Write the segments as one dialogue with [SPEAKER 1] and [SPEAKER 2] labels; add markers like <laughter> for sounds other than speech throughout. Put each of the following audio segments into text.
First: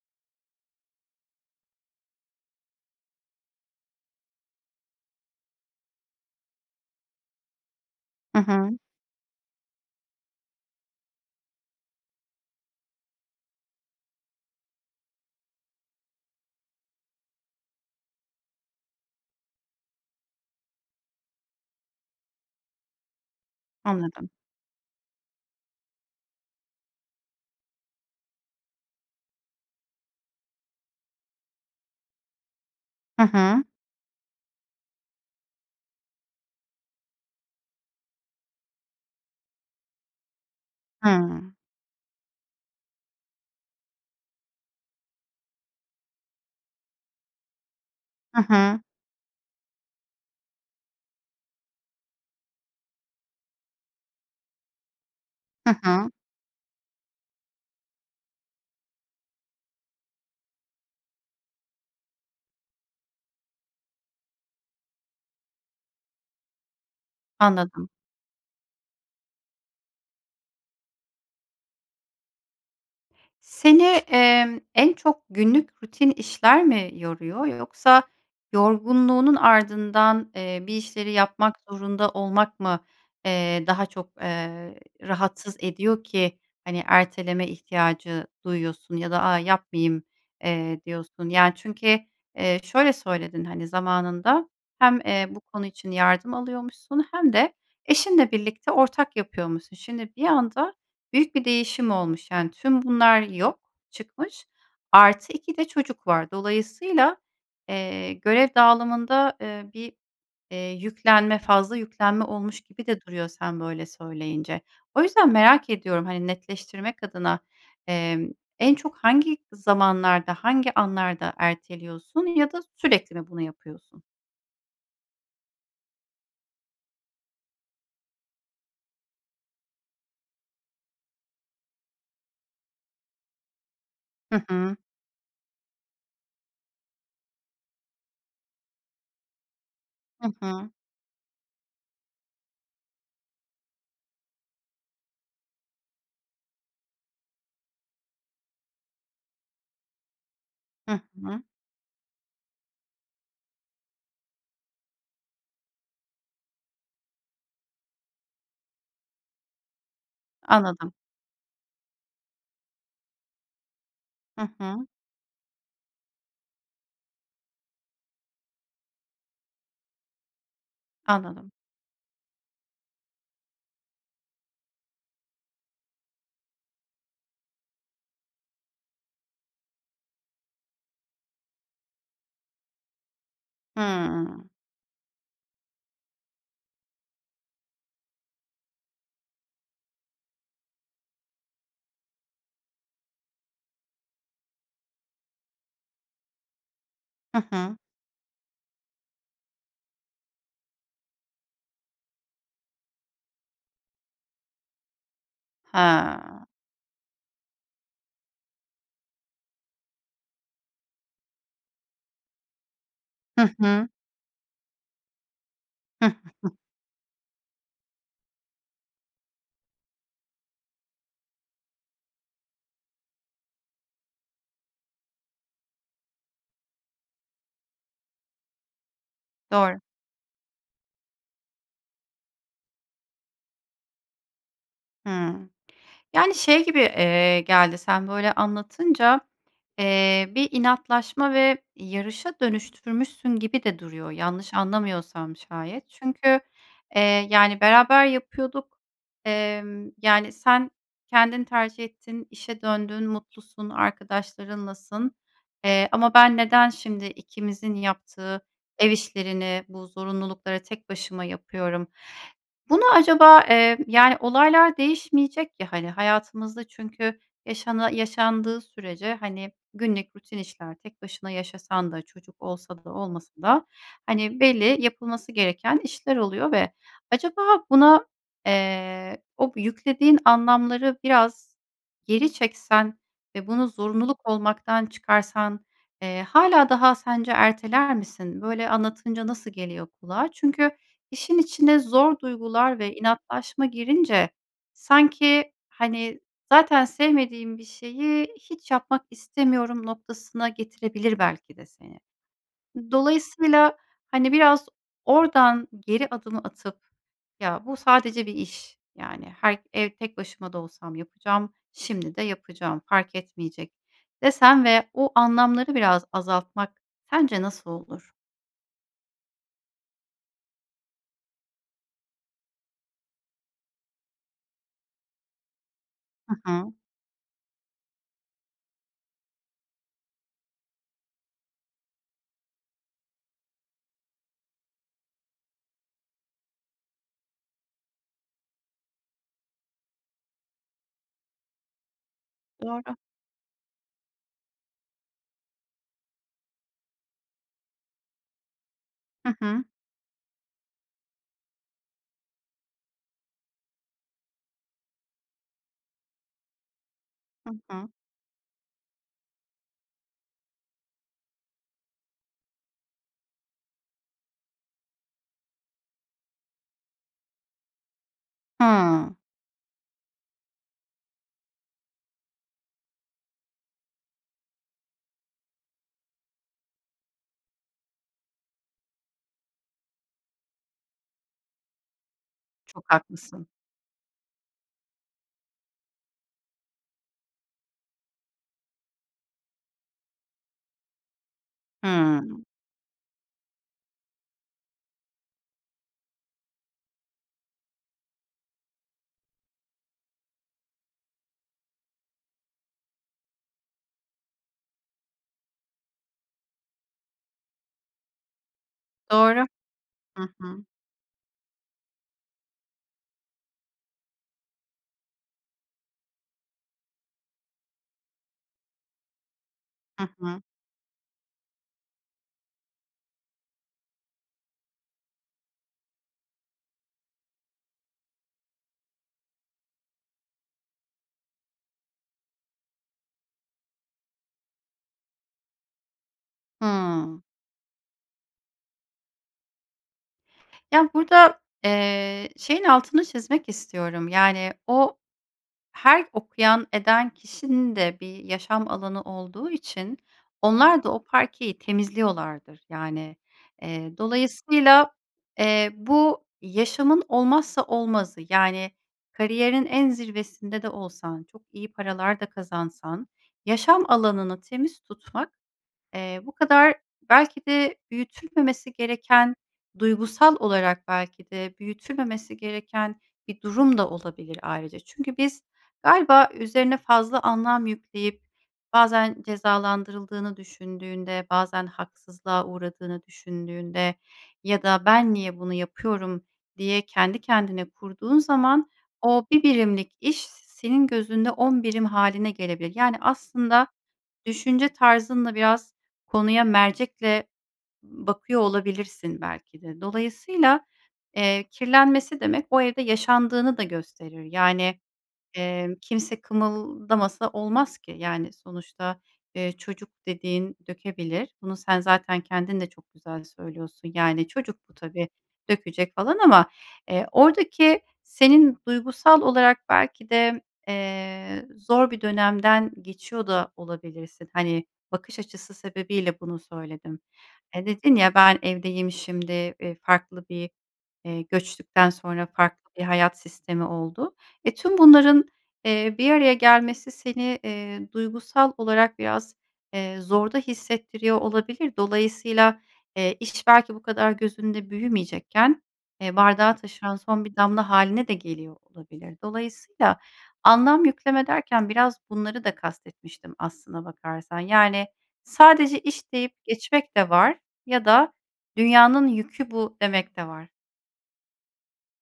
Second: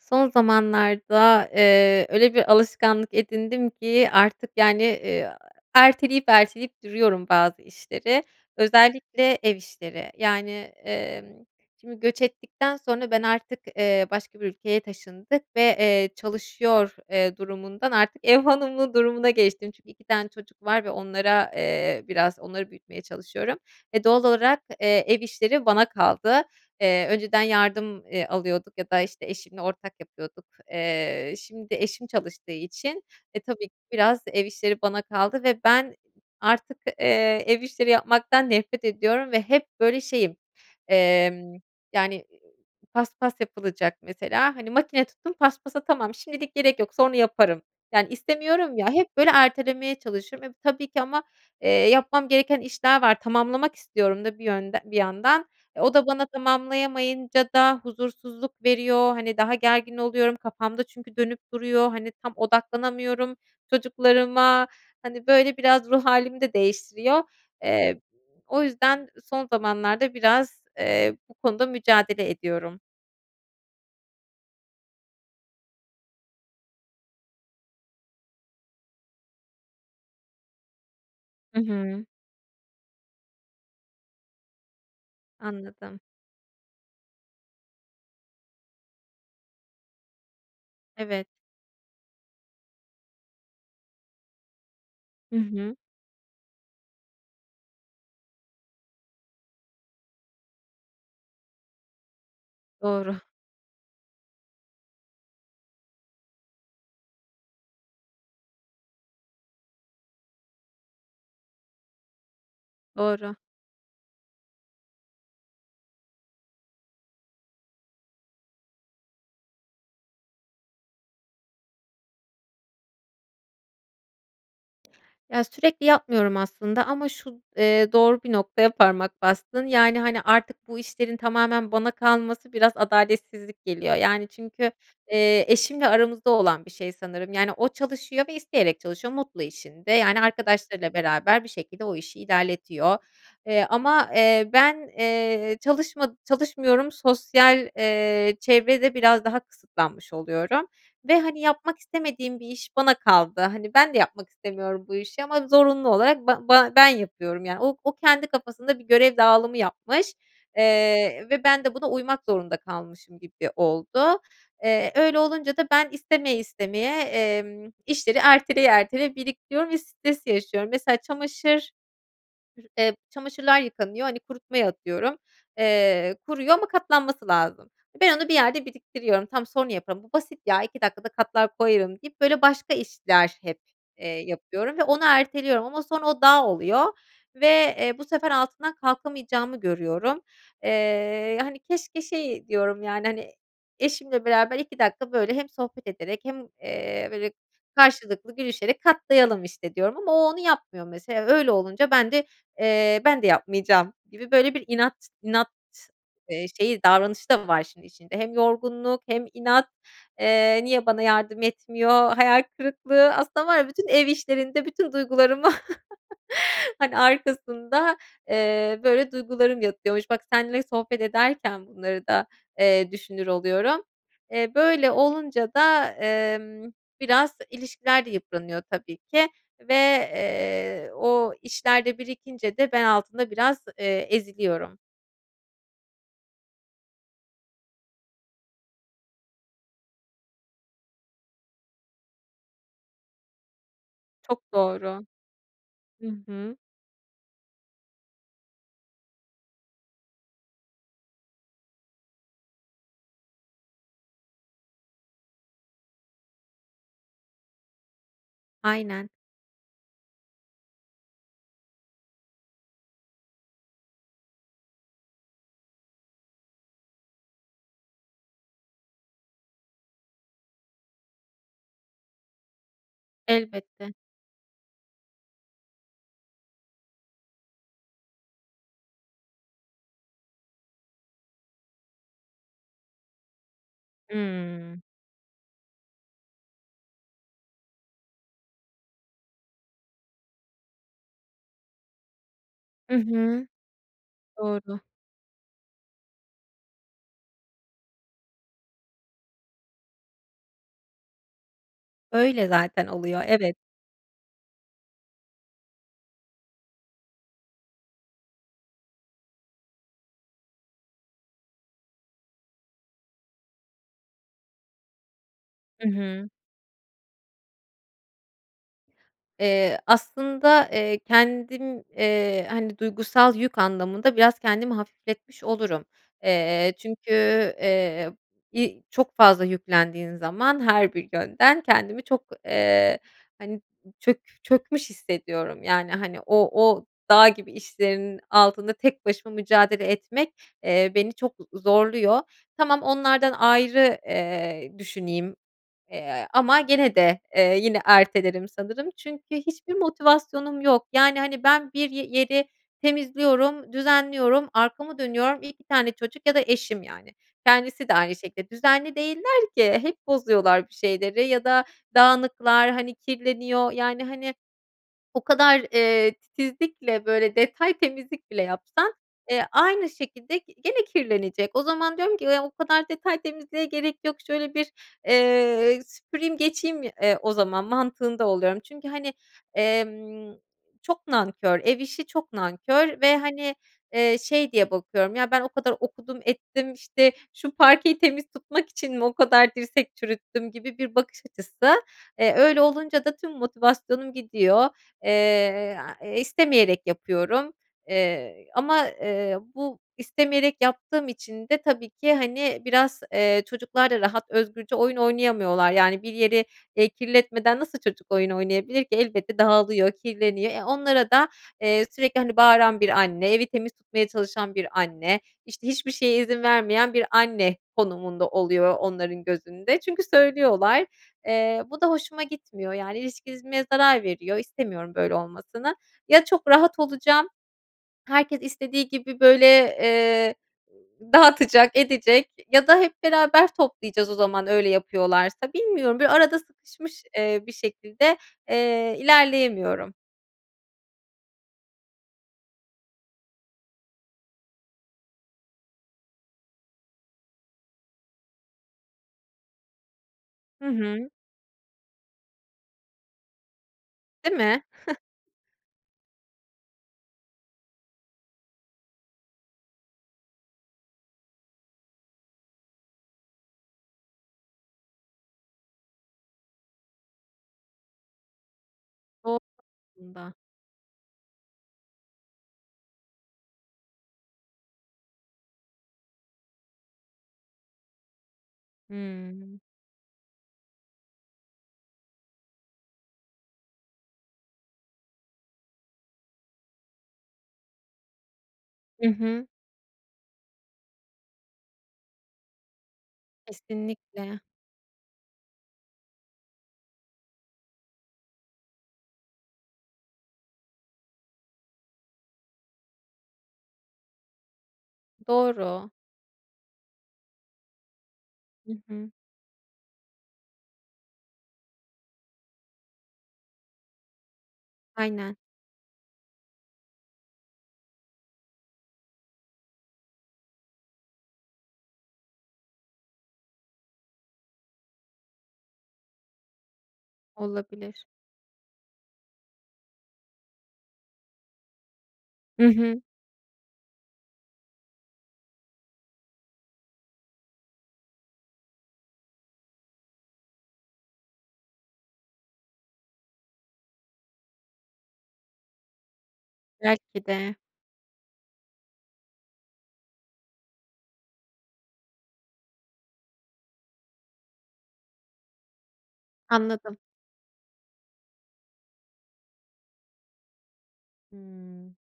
[SPEAKER 1] Son zamanlarda, eee, öyle bir alışkanlık edindim ki artık, yani, eee, erteleyip erteleyip duruyorum bazı işleri,
[SPEAKER 2] Hı hı.
[SPEAKER 1] özellikle ev işleri. Yani, emm, şimdi göç ettikten sonra ben artık, eee, başka bir ülkeye taşındık ve, eee, çalışıyor, eee, durumundan artık ev hanımı durumuna geçtim. Çünkü 2 tane çocuk var ve onlara, eee, biraz onları büyütmeye çalışıyorum. E, doğal
[SPEAKER 2] Anladım.
[SPEAKER 1] olarak, eee, ev işleri bana kaldı. Eee, önceden yardım, eee, alıyorduk ya da, işte, eşimle ortak yapıyorduk, eee, şimdi eşim çalıştığı için,
[SPEAKER 2] Hı
[SPEAKER 1] eee,
[SPEAKER 2] hı.
[SPEAKER 1] tabii ki biraz ev işleri bana kaldı ve ben artık, eee, ev işleri yapmaktan nefret ediyorum ve hep böyle şeyim, emm,
[SPEAKER 2] Hımm.
[SPEAKER 1] yani, eee, paspas yapılacak mesela, hani, makine tuttum paspasa tamam, şimdilik gerek yok, sonra yaparım, yani,
[SPEAKER 2] Hı
[SPEAKER 1] istemiyorum
[SPEAKER 2] hı.
[SPEAKER 1] ya, hep, böyle, ertelemeye çalışıyorum ve, eee, tabii ki ama, eee, yapmam gereken işler var tamamlamak istiyorum da bir yönd bir yandan.
[SPEAKER 2] Hı
[SPEAKER 1] O da
[SPEAKER 2] hı.
[SPEAKER 1] bana tamamlayamayınca da huzursuzluk veriyor, hani, daha gergin oluyorum, kafamda çünkü dönüp duruyor, hani, tam odaklanamıyorum çocuklarıma, hani, böyle, biraz ruh hâlimi de değiştiriyor.
[SPEAKER 2] Anladım.
[SPEAKER 1] Eee, o yüzden son zamanlarda biraz, eee, bu konuda mücadele ediyorum.
[SPEAKER 2] Seni, emm, en çok günlük rutin işler mi yoruyor yoksa yorgunluğunun ardından, eee, bir işleri yapmak
[SPEAKER 1] I hı.
[SPEAKER 2] zorunda olmak mı, eee, daha çok, eee, rahatsız
[SPEAKER 1] Anladım.
[SPEAKER 2] ediyor ki, hani, erteleme ihtiyacı duyuyorsun ya da "A, yapmayayım." eee,
[SPEAKER 1] Evet.
[SPEAKER 2] diyorsun? Yani çünkü, eee, şöyle söyledin, hani, zamanında hem, eee,
[SPEAKER 1] Hı
[SPEAKER 2] bu konu
[SPEAKER 1] hı.
[SPEAKER 2] için yardım alıyormuşsun hem de eşinle birlikte ortak yapıyormuşsun. Şimdi bir anda büyük bir değişim olmuş. Yani tüm
[SPEAKER 1] Doğru.
[SPEAKER 2] bunlar yok çıkmış, artı 2 de çocuk var. Dolayısıyla, eee, görev dağılımında, eee, bir, eee, yüklenme, fazla yüklenme olmuş gibi de duruyor
[SPEAKER 1] Doğru.
[SPEAKER 2] sen böyle söyleyince. O yüzden merak ediyorum, hani, netleştirmek adına, emm, en çok hangi zamanlarda, hangi anlarda erteliyorsun ya da sürekli mi bunu yapıyorsun?
[SPEAKER 1] Ya, sürekli yapmıyorum aslında ama şu, eee, doğru bir noktaya parmak bastın. Yani, hani, artık bu işlerin tamamen bana kalması biraz adaletsizlik geliyor. Yani
[SPEAKER 2] Hı
[SPEAKER 1] çünkü,
[SPEAKER 2] hı.
[SPEAKER 1] eee, eşimle aramızda olan bir şey sanırım yani o çalışıyor ve isteyerek çalışıyor. Mutlu işinde yani
[SPEAKER 2] Hı hı.
[SPEAKER 1] arkadaşlarıyla beraber bir şekilde o işi ilerletiyor. Eee, ama, eee, ben, eee, çalışma çalışmıyorum; sosyal, eee, çevrede biraz daha kısıtlanmış oluyorum.
[SPEAKER 2] Hı
[SPEAKER 1] Ve, hani,
[SPEAKER 2] hı.
[SPEAKER 1] yapmak istemediğim bir iş bana kaldı. Hani, ben de yapmak istemiyorum bu işi ama zorunlu olarak ba ba ben yapıyorum. Yani o o kendi kafasında bir görev dağılımı yapmış,
[SPEAKER 2] Anladım.
[SPEAKER 1] eee, ve ben de buna uymak zorunda kalmışım gibi oldu.
[SPEAKER 2] Hı hı.
[SPEAKER 1] Eee, öyle olunca da ben istemeye istemeye, emm, işleri erteleye erteleye biriktiriyorum ve stres yaşıyorum. Mesela
[SPEAKER 2] Anladım.
[SPEAKER 1] çamaşır r eee, çamaşırlar yıkanıyor, hani, kurutma atıyorum, eee, kuruyor ama katlanması lazım. Ben onu bir yerde biriktiriyorum. "Tamam, sonra yaparım, bu basit ya, 2 dakikada katlar koyarım." deyip böyle başka işler hep, eee,
[SPEAKER 2] Hıı.
[SPEAKER 1] yapıyorum ve onu erteliyorum. Ama sonra o dağ oluyor. Ve, eee, bu sefer altından kalkamayacağımı görüyorum. Eee, hani, keşke şey diyorum yani, hani, eşimle beraber 2 dakika böyle hem sohbet ederek hem, eee, böyle,
[SPEAKER 2] Hı hı.
[SPEAKER 1] karşılıklı gülüşerek katlayalım, işte, diyorum ama o onu yapmıyor mesela. Öyle olunca ben de, eee, "Ben de yapmayacağım!" gibi böyle bir inat inat, eee,
[SPEAKER 2] Ha.
[SPEAKER 1] şeyi davranışı da var işin içinde. Hem yorgunluk hem inat... Eee, niye bana yardım etmiyor, hayal kırıklığı... Aslında
[SPEAKER 2] Hı
[SPEAKER 1] var ya, bütün
[SPEAKER 2] hı.
[SPEAKER 1] ev işlerinde bütün duygularımı,
[SPEAKER 2] Hı <giggles>
[SPEAKER 1] <chuckles> hani, arkasında, eee, böyle duygularım yatıyormuş. Bak, seninle sohbet ederken bunları da, eee, düşünür oluyorum. Eee, böyle olunca da, emm, biraz ilişkiler de yıpranıyor tabii ki. Ve,
[SPEAKER 2] Doğru.
[SPEAKER 1] eee, o işler de birikince de ben altında biraz, eee, eziliyorum.
[SPEAKER 2] Hıı. Yani, şey gibi, eee, geldi, sen böyle anlatınca, eee, bir inatlaşma ve yarışa dönüştürmüşsün gibi de duruyor,
[SPEAKER 1] Çok
[SPEAKER 2] yanlış
[SPEAKER 1] doğru.
[SPEAKER 2] anlamıyorsam şayet.
[SPEAKER 1] Hı
[SPEAKER 2] Çünkü,
[SPEAKER 1] hı.
[SPEAKER 2] eee, yani, "Beraber yapıyorduk. Emm, yani, sen kendin tercih ettin, işe döndün, mutlusun, arkadaşlarınlasın, eee, ama ben neden şimdi ikimizin yaptığı ev
[SPEAKER 1] Aynen.
[SPEAKER 2] işlerini, bu zorunlulukları tek başıma yapıyorum?" Bunu acaba, eee, yani, olaylar değişmeyecek ya, hani, hayatımızda çünkü yaşana yaşandığı sürece, hani, günlük rutin işler, tek başına yaşasan da çocuk olsa da olmasa da,
[SPEAKER 1] Elbette.
[SPEAKER 2] hani, belli yapılması gereken işler oluyor ve acaba buna, eee, o yüklediğin anlamları biraz geri çeksen ve bunu zorunluluk
[SPEAKER 1] Hımm.
[SPEAKER 2] olmaktan çıkarsan, eee, hâlâ daha sence erteler misin? Böyle anlatınca nasıl geliyor kulağa? Çünkü işin içine zor duygular
[SPEAKER 1] Hı
[SPEAKER 2] ve
[SPEAKER 1] hı.
[SPEAKER 2] inatlaşma girince
[SPEAKER 1] Doğru.
[SPEAKER 2] sanki, hani, zaten sevmediğim bir şeyi hiç yapmak istemiyorum noktasına getirebilir belki de seni.
[SPEAKER 1] Öyle zaten oluyor, evet.
[SPEAKER 2] Dolayısıyla, hani, biraz oradan geri adım atıp, “Ya, bu sadece bir iş. Yani, her ev, tek başıma da olsam yapacağım, şimdi de yapacağım, fark etmeyecek.” desen ve o anlamları
[SPEAKER 1] Hı
[SPEAKER 2] biraz
[SPEAKER 1] hı.
[SPEAKER 2] azaltmak sence nasıl olur?
[SPEAKER 1] Eee, aslında, eee, kendim, eee, hani, duygusal yük anlamında biraz kendimi hafifletmiş olurum.
[SPEAKER 2] Hı
[SPEAKER 1] Eee,
[SPEAKER 2] hı.
[SPEAKER 1] çünkü, eee, iii, çok fazla yüklendiğin zaman her bir yönden kendimi çok, eee, hani, çök çökmüş hissediyorum, yani, hani, o o dağ gibi işlerin altında tek başıma mücadele etmek, eee, beni çok z zorluyor. Tamam
[SPEAKER 2] Doğru.
[SPEAKER 1] onlardan ayrı, eee, düşüneyim, eee, ama gene de, eee, yine ertelerim sanırım
[SPEAKER 2] Hı
[SPEAKER 1] çünkü
[SPEAKER 2] hı.
[SPEAKER 1] hiçbir motivasyonum yok. Yani, hani, ben bir ye yeri temizliyorum, düzenliyorum, arkamı dönüyorum, 2 tane çocuk ya da eşim, yani,
[SPEAKER 2] Hı
[SPEAKER 1] kendisi
[SPEAKER 2] hı.
[SPEAKER 1] de aynı şekilde düzenli değiller ki, hep bozuyorlar bir şeyleri ya da dağınıklar, hani, kirleniyor, yani, hani, o kadar, eee, titizlikle, böyle, detay temizlik bile yapsan,
[SPEAKER 2] Hımm.
[SPEAKER 1] eee, aynı şekilde gene kirlenecek. O zaman diyorum ki, "O kadar detay temizliğe gerek yok, şöyle bir, eee, süpüreyim geçeyim, eee, o zaman." mantığında oluyorum. Çünkü, hani, emm, çok nankör, ev işi çok
[SPEAKER 2] Çok
[SPEAKER 1] nankör ve,
[SPEAKER 2] haklısın.
[SPEAKER 1] hani, eee, şey diye bakıyorum, "Ya ben o kadar okudum ettim, işte, şu parkeyi temiz tutmak için mi o kadar dirsek çürüttüm?" gibi bir bakış açısı. Eee,
[SPEAKER 2] Hımm.
[SPEAKER 1] öyle olunca da tüm motivasyonum gidiyor, eee, istemeyerek yapıyorum, eee, ama, eee, bu istemeyerek yaptığım için de tabii ki, hani, biraz, eee, çocuklar da rahat, özgürce oyun oynayamıyorlar, yani, bir yeri, eee, kirletmeden nasıl çocuk oyun oynayabilir ki? Elbette
[SPEAKER 2] Doğru.
[SPEAKER 1] dağılıyor,
[SPEAKER 2] Hı
[SPEAKER 1] kirleniyor, eee,
[SPEAKER 2] hı.
[SPEAKER 1] onlara da, eee, sürekli, hani, bağıran bir anne, evi temiz tutmaya çalışan bir anne, işte, hiçbir şeye izin vermeyen bir anne konumunda oluyor onların gözünde. Çünkü
[SPEAKER 2] Hı hı.
[SPEAKER 1] söylüyorlar, eee, bu da hoşuma gitmiyor, yani, ilişkimize zarar veriyor, istemiyorum böyle olmasını. Ya çok rahat olacağım, herkes istediği gibi böyle, eee, dağıtacak, edecek ya da hep beraber toplayacağız o zaman öyle yapıyorlarsa. Bilmiyorum, böyle arada sıkışmış,
[SPEAKER 2] Hımm.
[SPEAKER 1] eee, bir şekilde, eee, ilerleyemiyorum.
[SPEAKER 2] Ya, burada, eee, şeyin altını çizmek istiyorum. Yani, o, her okuyan eden kişinin de bir yaşam alanı olduğu için,
[SPEAKER 1] Hı
[SPEAKER 2] onlar da o
[SPEAKER 1] hı.
[SPEAKER 2] parkeyi temizliyorlardır. Yani, eee,
[SPEAKER 1] Değil mi?
[SPEAKER 2] dolayısıyla,
[SPEAKER 1] <chuckles>
[SPEAKER 2] eee, bu yaşamın olmazsa olmazı, yani, kariyerin en zirvesinde de olsan, çok iyi paralar da kazansan, yaşam alanını temiz tutmak, eee, bu kadar belki de büyütülmemesi gereken,
[SPEAKER 1] Doğru aslında.
[SPEAKER 2] duygusal olarak belki de büyütülmemesi gereken bir durum da olabilir ayrıca. Çünkü biz galiba üzerine fazla anlam yükleyip, bazen
[SPEAKER 1] Hımm.
[SPEAKER 2] cezalandırıldığını düşündüğünde, bazen haksızlığa uğradığını düşündüğünde ya da "Ben niye bunu yapıyorum?" diye kendi kendine kurduğun zaman,
[SPEAKER 1] I
[SPEAKER 2] o 1
[SPEAKER 1] hı.
[SPEAKER 2] birimlik iş, senin gözünde 10 birim hâline gelebilir. Yani aslında,
[SPEAKER 1] Kesinlikle.
[SPEAKER 2] düşünce tarzınla biraz, konuya mercekle bakıyor olabilirsin belki de. Dolayısıyla, eee, kirlenmesi demek, o evde yaşandığını da gösterir. Yani, ımm,
[SPEAKER 1] Doğru.
[SPEAKER 2] kimse kımıldamasa olmaz ki. Yani,
[SPEAKER 1] I
[SPEAKER 2] sonuçta,
[SPEAKER 1] hı.
[SPEAKER 2] ııı, çocuk dediğin dökebilir. Bunu sen zaten kendin de çok güzel söylüyorsun. Yani, çocuk bu tabii,
[SPEAKER 1] Aynen.
[SPEAKER 2] dökecek falan ama, eee, oradaki senin duygusal olarak belki de, eee, zor bir dönemden geçiyor da olabilirsin. Hani, bakış açısı sebebiyle bunu söyledim. Hani dedin
[SPEAKER 1] Olabilir.
[SPEAKER 2] ya, ben evdeyim şimdi, e, farklı bir, eee, göçtükten sonra
[SPEAKER 1] Hı
[SPEAKER 2] farklı bir
[SPEAKER 1] hı.
[SPEAKER 2] hayat sistemi oldu. E, tüm bunların, eee, bir araya gelmesi seni, eee, duygusal olarak biraz, eee, zorda hissettiriyor olabilir. Dolayısıyla, eee, iş, belki bu kadar gözünde büyümeyecekken, eee, bardağı taşıran son
[SPEAKER 1] Belki
[SPEAKER 2] bir
[SPEAKER 1] de.
[SPEAKER 2] damla hâline de geliyor olabilir. Dolayısıyla, anlam yükleme derken, biraz bunları da kast etmiştim aslına bakarsan. Yani, sadece "İş" deyip geçmek
[SPEAKER 1] Anladım.
[SPEAKER 2] de var ya da "dünyanın yükü bu." demek de var.
[SPEAKER 1] Hımm.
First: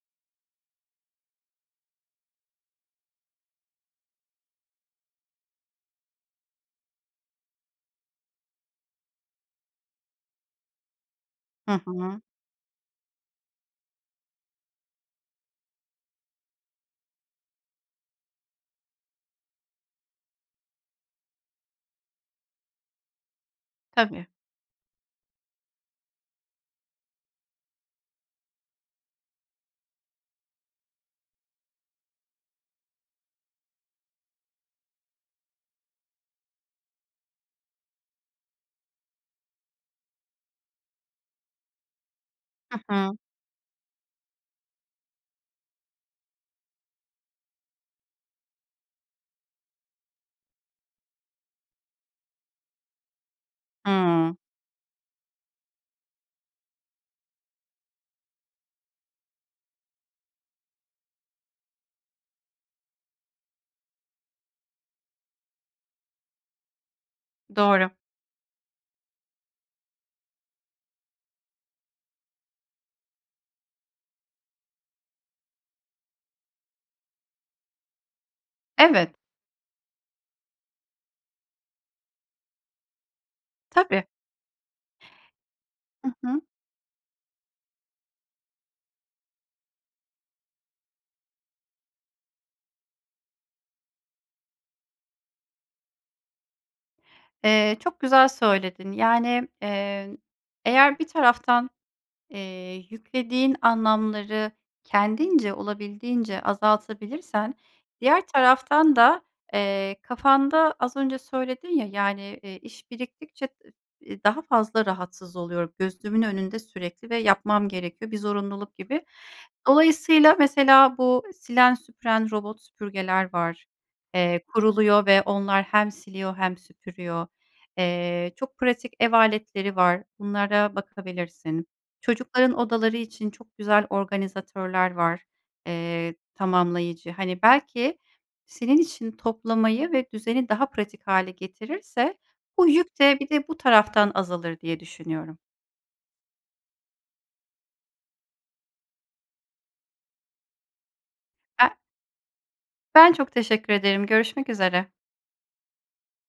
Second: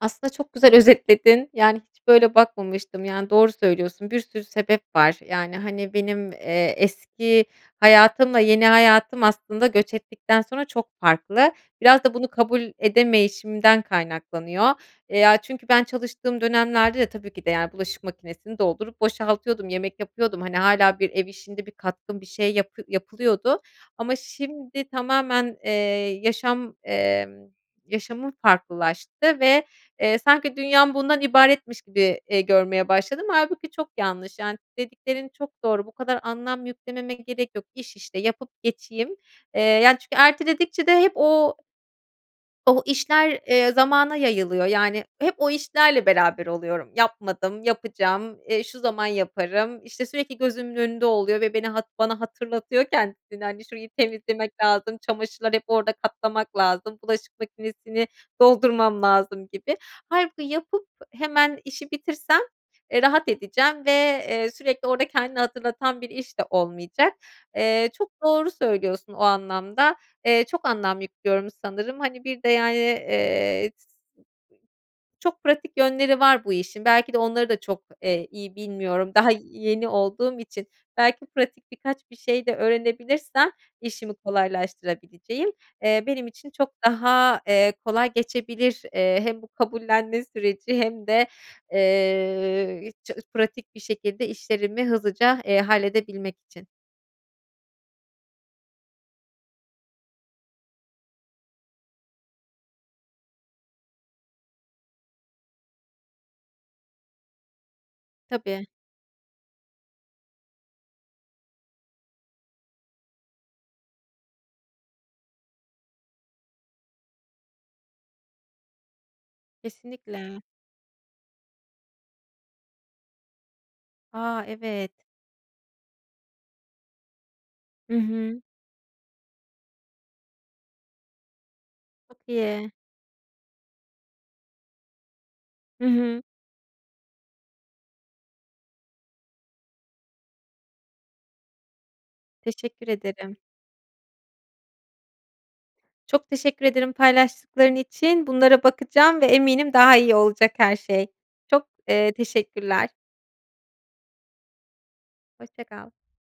[SPEAKER 1] Aslında çok güzel özetledin yani hiç böyle bakmamıştım yani doğru söylüyorsun bir sürü sebep var. Yani, hani, benim, eee, eski hayatımla yeni hayatım aslında göç ettikten sonra çok farklı.
[SPEAKER 2] Hı
[SPEAKER 1] Biraz da
[SPEAKER 2] hı.
[SPEAKER 1] bunu kabul edemeyişimden kaynaklanıyor. Eee, ya, çünkü ben çalıştığım dönemlerde de tabii ki de yani bulaşık makinesini doldurup boşaltıyordum, yemek yapıyordum hani hâlâ bir ev işinde bir katkım bir şey yap yapılıyordu ama
[SPEAKER 2] Tabii.
[SPEAKER 1] şimdi tamamen, eee, yaşam, emm, yaşamım farklılaştı ve, eee, sanki dünyam bundan ibaretmiş gibi, eee, görmeye başladım. Hâlbuki çok yanlış, yani dediklerin çok doğru, bu kadar anlam yüklememe gerek yok, iş işte yapıp geçeyim, eee, yani, çünkü erteledikçe de hep o
[SPEAKER 2] Hı
[SPEAKER 1] o
[SPEAKER 2] hı.
[SPEAKER 1] işler, eee, zamana yayılıyor, yani hep o işlerle beraber oluyorum. "Yapmadım, yapacağım, eee, şu zaman yaparım." işte, sürekli gözümün önünde oluyor ve beni hat bana hatırlatıyor kendisini, hani şurayı
[SPEAKER 2] Hıı.
[SPEAKER 1] temizlemek lazım, çamaşırlar hep orada katlamak lazım, bulaşık makinesini doldurmam lazım gibi. Hâlbuki yapıp hemen işi bitirsem, eee, rahat edeceğim ve, eee, sürekli orada kendini hatırlatan bir iş de olmayacak.
[SPEAKER 2] Doğru.
[SPEAKER 1] Eee, çok doğru söylüyorsun o anlamda, eee, çok anlam yüklüyorum sanırım hani bir de yani, eee, çok pratik yönleri var bu işin, belki de onları da çok, eee, iyi bilmiyorum
[SPEAKER 2] Evet.
[SPEAKER 1] daha yeni olduğum için. Belki pratik birkaç bir şey de öğrenebilirsem
[SPEAKER 2] Tabii.
[SPEAKER 1] işimi kolaylaştırabileceğim, eee,
[SPEAKER 2] Hı
[SPEAKER 1] benim
[SPEAKER 2] hı.
[SPEAKER 1] için çok daha, eee, kolay geçebilir, eee, hem bu kabullenme süreci hem de, eee, i ça pratik bir şekilde işlerimi hızlıca, eee, halledebilmek için.
[SPEAKER 2] Eee, çok güzel söyledin yani, eee, eğer bir taraftan, eee, yüklediğin anlamları kendince, olabildiğince azaltabilirsen diğer
[SPEAKER 1] Tabii.
[SPEAKER 2] taraftan da, eee, kafanda az önce söyledin ya, yani, eee, iş biriktikçe i i daha fazla rahatsız oluyor, gözümün önünde sürekli ve yapmam gerekiyor bir zorunluluk gibi. Dolayısıyla
[SPEAKER 1] Kesinlikle.
[SPEAKER 2] mesela bu silen, süpüren robot süpürgeler var, eee,
[SPEAKER 1] A, evet.
[SPEAKER 2] kuruluyor ve onlar hem siliyor hem süpürüyor.
[SPEAKER 1] Hı
[SPEAKER 2] Eee,
[SPEAKER 1] hı.
[SPEAKER 2] çok pratik ev aletleri var. Bunlara bakabilirsin.
[SPEAKER 1] Çok
[SPEAKER 2] Çocukların
[SPEAKER 1] iyi.
[SPEAKER 2] odaları için çok güzel organizatörler var,
[SPEAKER 1] Hı
[SPEAKER 2] eee,
[SPEAKER 1] hı.
[SPEAKER 2] tamamlayıcı. Hani belki senin için toplamayı ve düzeni daha pratik hâle getirirse bu
[SPEAKER 1] Teşekkür
[SPEAKER 2] yük de bir
[SPEAKER 1] ederim.
[SPEAKER 2] de bu taraftan azalır diye düşünüyorum.
[SPEAKER 1] Çok teşekkür ederim paylaştıkların için, bunlara bakacağım ve eminim daha iyi olacak her şey. Çok,
[SPEAKER 2] A
[SPEAKER 1] eee, teşekkürler.
[SPEAKER 2] Ben çok teşekkür ederim görüşmek üzere.
[SPEAKER 1] Hoşça kal.